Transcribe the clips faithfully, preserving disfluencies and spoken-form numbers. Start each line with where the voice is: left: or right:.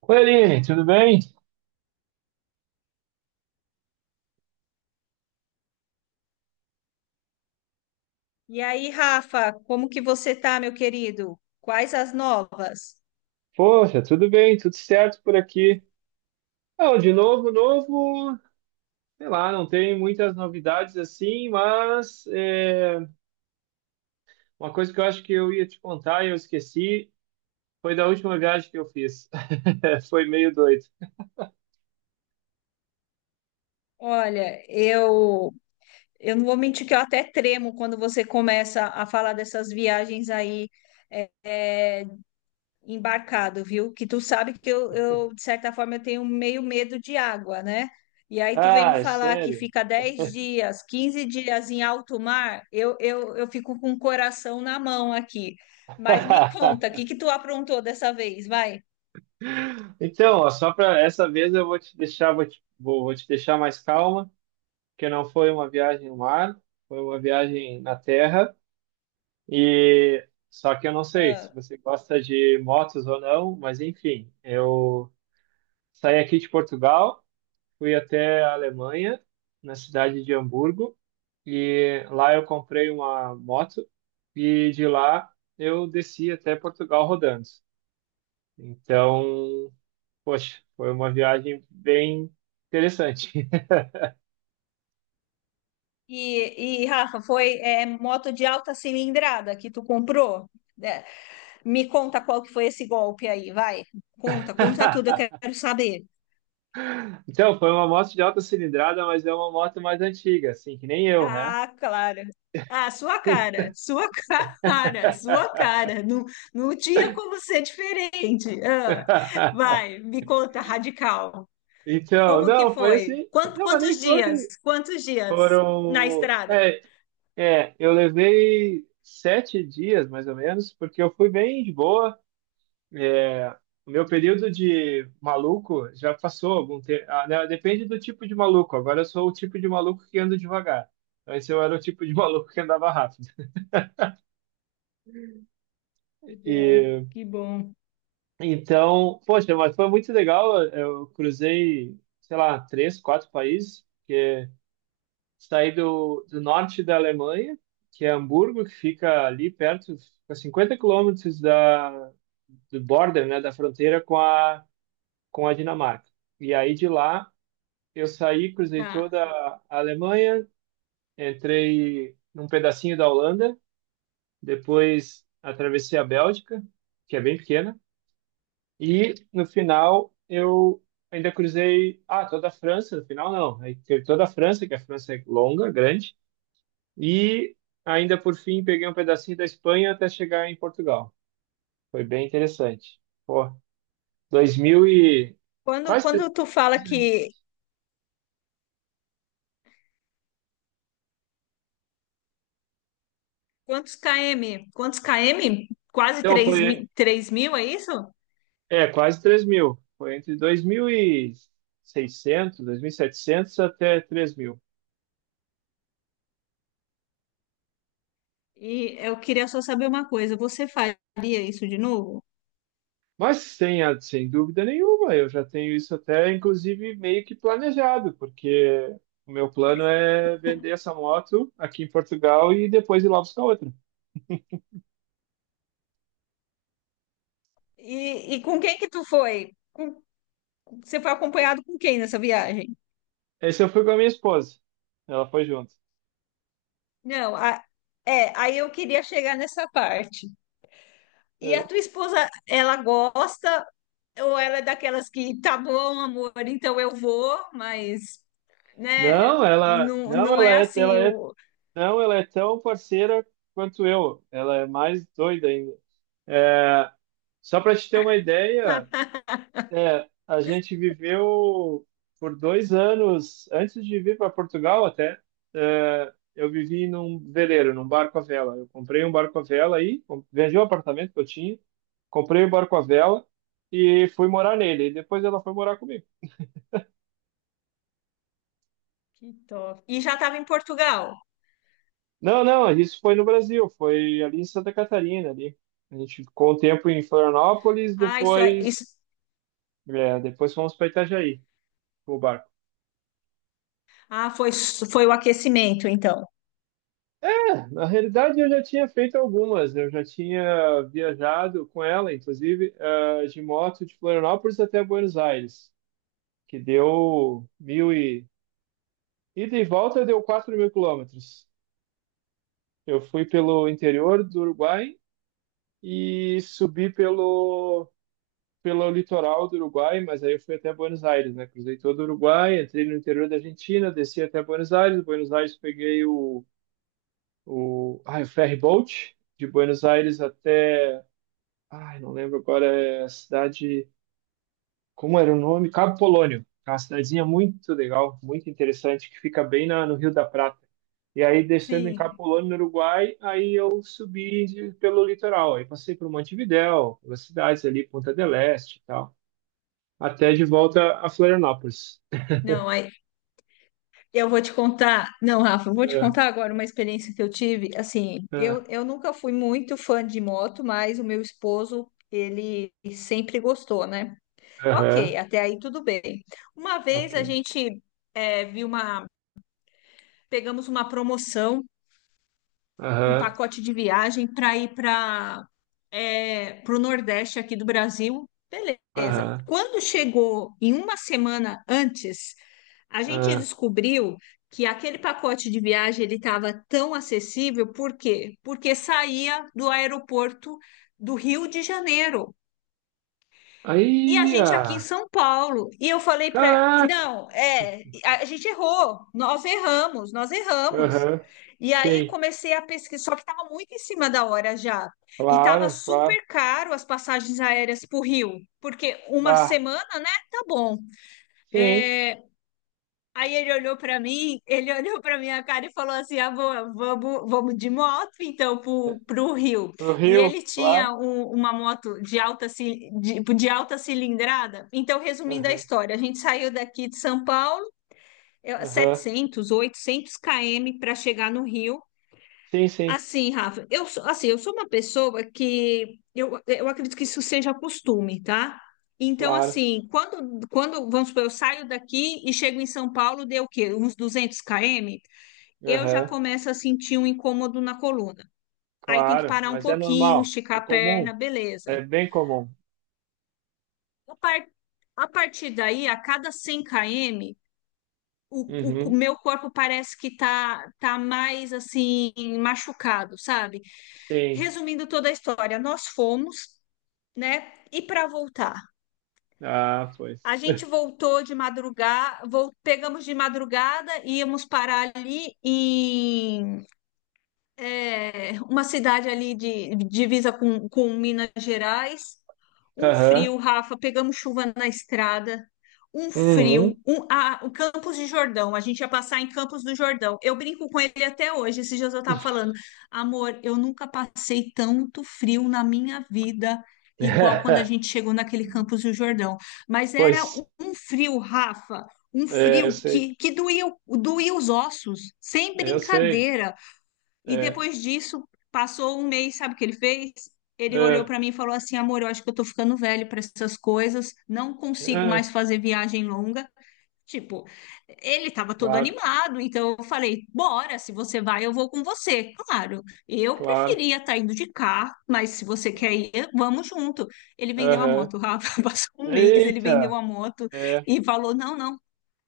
right: Oi, Aline, tudo bem?
left: E aí, Rafa, como que você tá, meu querido? Quais as novas?
right: Poxa, tudo bem, tudo certo por aqui. Não, de novo, novo, sei lá, não tem muitas novidades assim, mas é, uma coisa que eu acho que eu ia te contar e eu esqueci foi da última viagem que eu fiz. Foi meio doido.
left: Olha, eu eu não vou mentir que eu até tremo quando você começa a falar dessas viagens aí é, é, embarcado, viu? Que tu sabe que eu, eu, de certa forma, eu tenho meio medo de água, né? E aí tu vem me
right: Ah, é
left: falar que
right: sério?
left: fica dez dias, quinze dias em alto mar, eu, eu, eu fico com o coração na mão aqui. Mas me conta, o que que tu aprontou dessa vez? Vai.
right: Então, ó, só para essa vez eu vou te deixar, vou te, vou, vou te deixar mais calma, porque não foi uma viagem no mar, foi uma viagem na terra. E só que eu não sei se você gosta de motos ou não, mas enfim, eu saí aqui de Portugal, fui até a Alemanha, na cidade de Hamburgo, e lá eu comprei uma moto e de lá eu desci até Portugal rodando. Então, poxa, foi uma viagem bem interessante.
left: E, e, Rafa, foi é, moto de alta cilindrada que tu comprou? É, me conta qual que foi esse golpe aí, vai. Conta, conta tudo, eu quero saber.
right: Então, foi uma moto de alta cilindrada, mas é uma moto mais antiga, assim, que nem eu, né?
left: Ah, claro. Ah, sua cara, sua cara, sua cara. Não, não tinha como ser diferente. Ah, vai, me conta, radical.
right: Então,
left: Como que
right: não, foi
left: foi?
right: assim.
left: Quanto,
right: Não, mas nem
left: quantos
right: foi.
left: dias? Quantos dias na
right: Foram.
left: estrada?
right: É, é, eu levei sete dias, mais ou menos, porque eu fui bem de boa. É, o meu período de maluco já passou algum tempo. Ah, né, depende do tipo de maluco. Agora eu sou o tipo de maluco que anda devagar. Antes eu era o tipo de maluco que andava rápido.
left: Que bom,
right: E,
left: que bom.
right: então, poxa, mas foi muito legal. Eu cruzei, sei lá, três, quatro países. Saí do, do norte da Alemanha, que é Hamburgo, que fica ali perto, fica cinquenta quilômetros da, do border, né, da fronteira com a, com a Dinamarca. E aí de lá eu saí, cruzei
left: Tá.
right: toda a Alemanha, entrei num pedacinho da Holanda, depois atravessei a Bélgica, que é bem pequena, e no final eu ainda cruzei, ah, toda a França, no final não, aí teve toda a França, que a França é longa, grande. E ainda por fim peguei um pedacinho da Espanha até chegar em Portugal. Foi bem interessante. Pô, dois mil e
left: Quando,
right: quase
left: quando
right: tre-
left: tu fala que... Quantos km? Quantos km? Quase
right: então
left: três
right: foi
left: mil, três mil, é isso?
right: é quase três mil. Foi entre dois mil e seiscentos, setecentos até três mil.
left: E eu queria só saber uma coisa, você faria isso de novo?
right: Mas sem, a- sem dúvida nenhuma, eu já tenho isso até inclusive meio que planejado, porque o meu plano é vender essa moto aqui em Portugal e depois ir lá buscar outra.
left: E, e com quem que tu foi? Com- você foi acompanhado com quem nessa viagem?
right: Esse eu fui com a minha esposa. Ela foi junto.
left: Não, a- é, aí eu queria chegar nessa parte. E a
right: É.
left: tua esposa, ela gosta ou ela é daquelas que, tá bom, amor, então eu vou, mas, né,
right: Não, ela,
left: não,
right: não,
left: não
right: ela
left: é
right: é, ela
left: assim
right: é,
left: o.
right: não, ela é tão parceira quanto eu. Ela é mais doida ainda. É, só para te ter uma ideia, é, a gente viveu por dois anos antes de vir para Portugal até. É, eu vivi num veleiro, num barco à vela. Eu comprei um barco à vela aí, com- vendi o apartamento que eu tinha, comprei o barco à vela e fui morar nele. E depois ela foi morar comigo.
left: Que top. E já estava em Portugal.
right: Não, não, isso foi no Brasil, foi ali em Santa Catarina, ali. A gente ficou um tempo em Florianópolis,
left: Ah, isso é isso.
right: depois, é, depois fomos para Itajaí, com o barco.
left: Ah, foi, s- foi o aquecimento, então.
right: É, na realidade, eu já tinha feito algumas, eu já tinha viajado com ela, inclusive, eh, de moto de Florianópolis até Buenos Aires, que deu mil e... Ida e volta deu quatro mil quilômetros. Eu fui pelo interior do Uruguai e subi pelo pelo litoral do Uruguai, mas aí eu fui até Buenos Aires, né? Cruzei todo o Uruguai, entrei no interior da Argentina, desci até Buenos Aires. Buenos Aires peguei o, o, ah, o ferry boat de Buenos Aires até, ai, não lembro agora, é a cidade, como era o nome? Cabo Polônio. É uma cidadezinha muito legal, muito interessante, que fica bem na, no Rio da Prata. E aí, descendo em Cabo
left: Sim.
right: Polônio, no Uruguai, aí eu subi de- pelo litoral. Aí passei por Montevidéu, pelas cidades ali, Punta del Este e tal. Até de volta a Florianópolis.
left: Não, aí eu vou te contar. Não, Rafa, eu vou te
right: É,
left: contar agora uma experiência que eu tive. Assim,
right: é,
left: eu, eu nunca fui muito fã de moto, mas o meu esposo, ele sempre gostou, né? Ok,
right: Aham,
left: até aí tudo bem. Uma
right: ok.
left: vez a gente eh, viu uma. Pegamos uma promoção. Um
right: Aham,
left: pacote de viagem para ir para é, o Nordeste aqui do Brasil. Beleza.
right: aham,
left: Quando chegou em uma semana antes, a gente
right: aham.
left: descobriu que aquele pacote de viagem ele estava tão acessível, por quê? Porque saía do aeroporto do Rio de Janeiro. E a
right: Aí,
left: gente aqui em
right: ah,
left: São Paulo. E eu falei para,
right: caraca!
left: não, é, a a gente errou. Nós erramos, nós erramos.
right: Aham,
left: E aí
right: sim,
left: comecei a pesquisar, só que estava muito em cima da hora já. E estava
right: claro, claro.
left: super caro as passagens aéreas para o Rio, porque uma
right: Bah,
left: semana, né? Tá bom.
right: sim.
left: Aí ele olhou pra mim, ele olhou pra minha cara e falou assim: ah, vou, vamos, vamos de moto então pro, pro Rio.
right: No
left: E
right: Rio,
left: ele tinha
right: claro.
left: um- uma moto de alta, ci- de, de alta cilindrada. Então, resumindo a
right: Aham,
left: história, a gente saiu daqui de São Paulo, eu-
right: aham.
left: setecentos, oitocentos quilômetros para chegar no Rio.
right: Sim, sim,
left: Assim, Rafa, eu sou, assim, eu sou uma pessoa que eu, eu acredito que isso seja costume, tá? Então,
right: claro.
left: assim, quando, quando, vamos supor, eu saio daqui e chego em São Paulo, deu o quê? Uns duzentos quilômetros, eu já
right: Aham,
left: começo a sentir um incômodo na coluna. Aí tem que
right: claro.
left: parar um
right: Mas é
left: pouquinho,
right: normal,
left: esticar
right: é
left: a
right: comum,
left: perna, beleza.
right: é bem comum.
left: A, par- a partir daí, a cada cem quilômetros, o, o
right: Uhum,
left: meu corpo parece que tá, tá mais, assim, machucado, sabe?
right: sim.
left: Resumindo toda a história, nós fomos, né? E para voltar?
right: Ah, pois.
left: A gente voltou de madrugada, vol- pegamos de madrugada, íamos parar ali em é, uma cidade ali de de divisa com, com Minas Gerais. Um
right: Aham,
left: frio, Rafa, pegamos chuva na estrada, um frio,
right: uhum.
left: um, ah, o Campos de Jordão, a gente ia passar em Campos do Jordão. Eu brinco com ele até hoje, esses dias eu estava falando, amor, eu nunca passei tanto frio na minha vida, igual quando a gente chegou naquele Campos do Jordão. Mas era um
right: Pois,
left: um frio, Rafa, um
right: é, eu
left: frio
right: sei.
left: que, que doía, o- doía os ossos, sem
right: Eu sei.
left: brincadeira. E
right: É,
left: depois disso, passou um mês, sabe o que ele fez? Ele olhou
right: é,
left: para mim e falou assim: amor, eu acho que eu tô ficando velho para essas coisas, não consigo
right: é,
left: mais fazer viagem longa. Tipo, ele estava todo
right: claro,
left: animado, então eu falei: bora, se você vai, eu vou com você. Claro, eu
right: claro.
left: preferia estar indo de carro, mas se você quer ir, vamos junto. Ele vendeu a
right: Aham.
left: moto, Rafa. Passou um mês, ele vendeu
right: Eita!
left: a moto
right: É,
left: e falou: não, não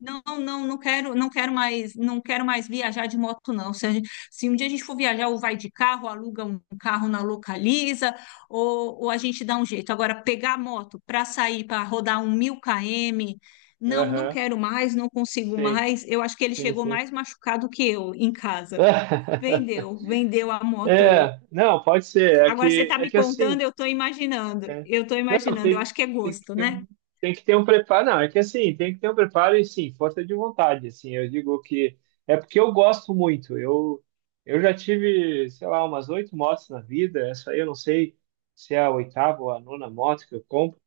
left: não, não, não quero, não quero mais, não quero mais viajar de moto, não. Se, a gente- se um dia a gente for viajar, ou vai de carro, aluga um carro na Localiza, ou, ou a gente dá um jeito. Agora, pegar a moto para sair, para rodar um mil km, não, não
right: aham.
left: quero mais, não consigo
right: Sim,
left: mais. Eu acho que ele
right: sim,
left: chegou
right: sim.
left: mais machucado que eu em casa. Vendeu, vendeu a moto.
right: É, não, pode ser. É
left: Agora você
right: que,
left: está
right: é
left: me
right: que assim,
left: contando, eu estou imaginando,
right: é.
left: eu estou
right: Não,
left: imaginando. Eu
right: tem,
left: acho que é
right: tem que
left: gosto,
right: ter
left: né?
right: um, tem que ter um preparo. Não, é que assim, tem que ter um preparo e sim, força de vontade. Assim, eu digo que é porque eu gosto muito. Eu, eu já tive, sei lá, umas oito motos na vida. Essa aí eu não sei se é a oitava ou a nona moto que eu compro.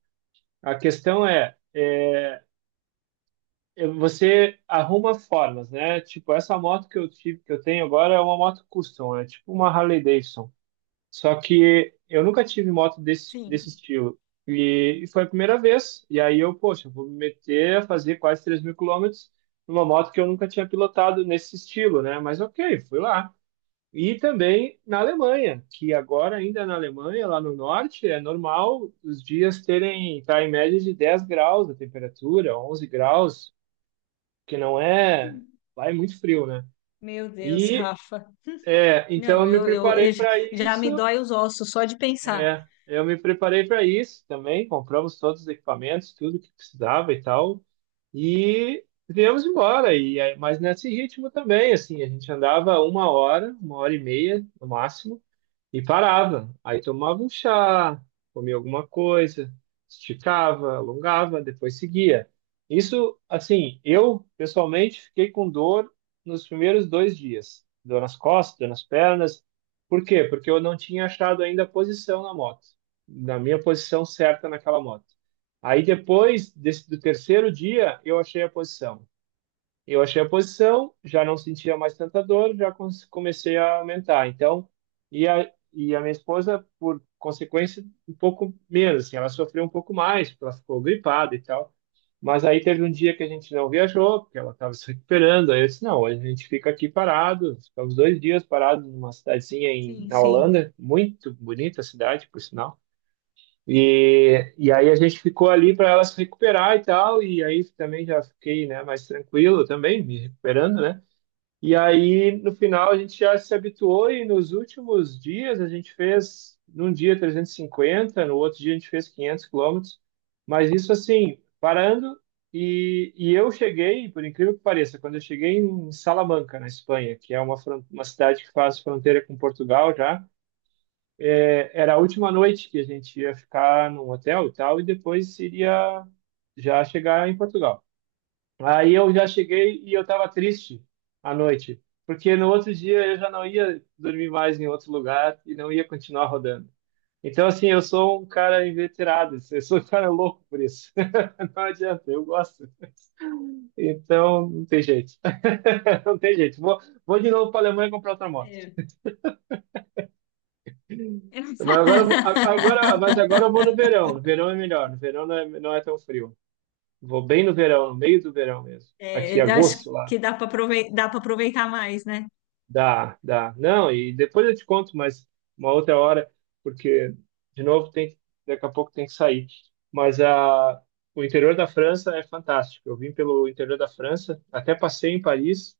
right: A questão é, é, é, você arruma formas, né? Tipo, essa moto que eu tive, que eu tenho agora é uma moto custom, é tipo uma Harley Davidson. Só que eu nunca tive moto desse, desse
left: Sim.
right: estilo. E, e foi a primeira vez. E aí eu, poxa, vou me meter a fazer quase três mil quilômetros numa moto que eu nunca tinha pilotado nesse estilo, né? Mas ok, fui lá. E também na Alemanha, que agora ainda na Alemanha, lá no norte, é normal os dias terem, tá em média de dez graus a temperatura, onze graus, que não é, lá é muito frio, né?
left: Meu Deus,
right: E
left: Rafa.
right: é, então
left: Não,
right: eu me
left: eu, eu,
right: preparei
left: eu já
right: para
left: já
right: isso,
left: me dói os ossos só de pensar.
right: é, eu me preparei para isso também, compramos todos os equipamentos, tudo que precisava e tal, e viemos embora. E aí- mas nesse ritmo também, assim, a gente andava uma hora, uma hora e meia no máximo. E parava. Aí tomava um chá, comia alguma coisa, esticava, alongava, depois seguia. Isso, assim, eu pessoalmente fiquei com dor nos primeiros dois dias. Dor nas costas, dor nas pernas. Por quê? Porque eu não tinha achado ainda a posição na moto, na minha posição certa naquela moto. Aí depois desse, do terceiro dia, eu achei a posição. Eu achei a posição, já não sentia mais tanta dor, já con- comecei a aumentar. Então, e a, e a minha esposa, por consequência, um pouco menos, assim, ela sofreu um pouco mais, porque ela ficou gripada e tal. Mas aí teve um dia que a gente não viajou, porque ela estava se recuperando. Aí eu disse: não, hoje a gente fica aqui parado. Ficamos dois dias parados numa cidadezinha em,
left: Sim,
right: na
left: sim.
right: Holanda, muito bonita a cidade, por sinal. E, e aí a gente ficou ali para ela se recuperar e tal, e aí também já fiquei, né, mais tranquilo também, me recuperando, né? E aí no final a gente já se habituou e nos últimos dias a gente fez num dia trezentos e cinquenta, no outro dia a gente fez quinhentos quilômetros, mas isso assim, parando e, e eu cheguei, por incrível que pareça, quando eu cheguei em Salamanca, na Espanha, que é uma, fron- uma cidade que faz fronteira com Portugal já, é, era a última noite que a gente ia ficar num hotel e tal, e depois iria já chegar em Portugal. Aí eu já cheguei e eu estava triste à noite, porque no outro dia eu já não ia dormir mais em outro lugar e não ia continuar rodando. Então, assim, eu sou um cara inveterado, assim, eu sou um cara louco por isso. Não adianta, eu gosto. Então, não tem jeito. Não tem jeito. Vou, vou de novo para a Alemanha comprar outra moto.
left: É.
right: Mas agora, eu vou- a- agora, mas agora eu vou no verão. No verão é melhor. No verão não é, não é tão frio. Vou bem no verão, no meio do verão mesmo. Aqui,
left: É, eu acho
right: agosto lá.
left: que dá para aproveitar, dá para aproveitar mais, né?
right: Dá, dá. Não, e depois eu te conto, mas uma outra hora, porque, de novo, tem, que- daqui a pouco tem que sair. Mas a, o interior da França é fantástico. Eu vim pelo interior da França, até passei em Paris,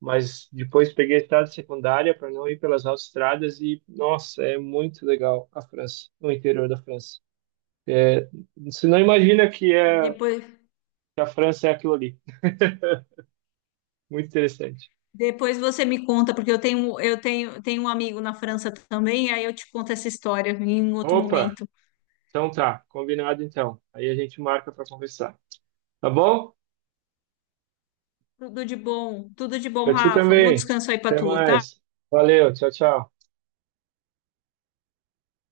right: mas depois peguei a estrada secundária para não ir pelas autoestradas e, nossa, é muito legal a França, o interior da França. É, você não imagina que, é,
left: Depois,
right: que a França é aquilo ali. Muito interessante.
left: depois você me conta, porque eu tenho, eu tenho, tenho um amigo na França também, aí eu te conto essa história em um outro
right: Opa!
left: momento.
right: Então tá, combinado então. Aí a gente marca para conversar. Tá bom?
left: Tudo de bom, tudo de bom,
right: Pra ti
left: Rafa. Bom
right: também.
left: descanso aí para
right: Até
left: tu, tá?
right: mais. Valeu, tchau, tchau.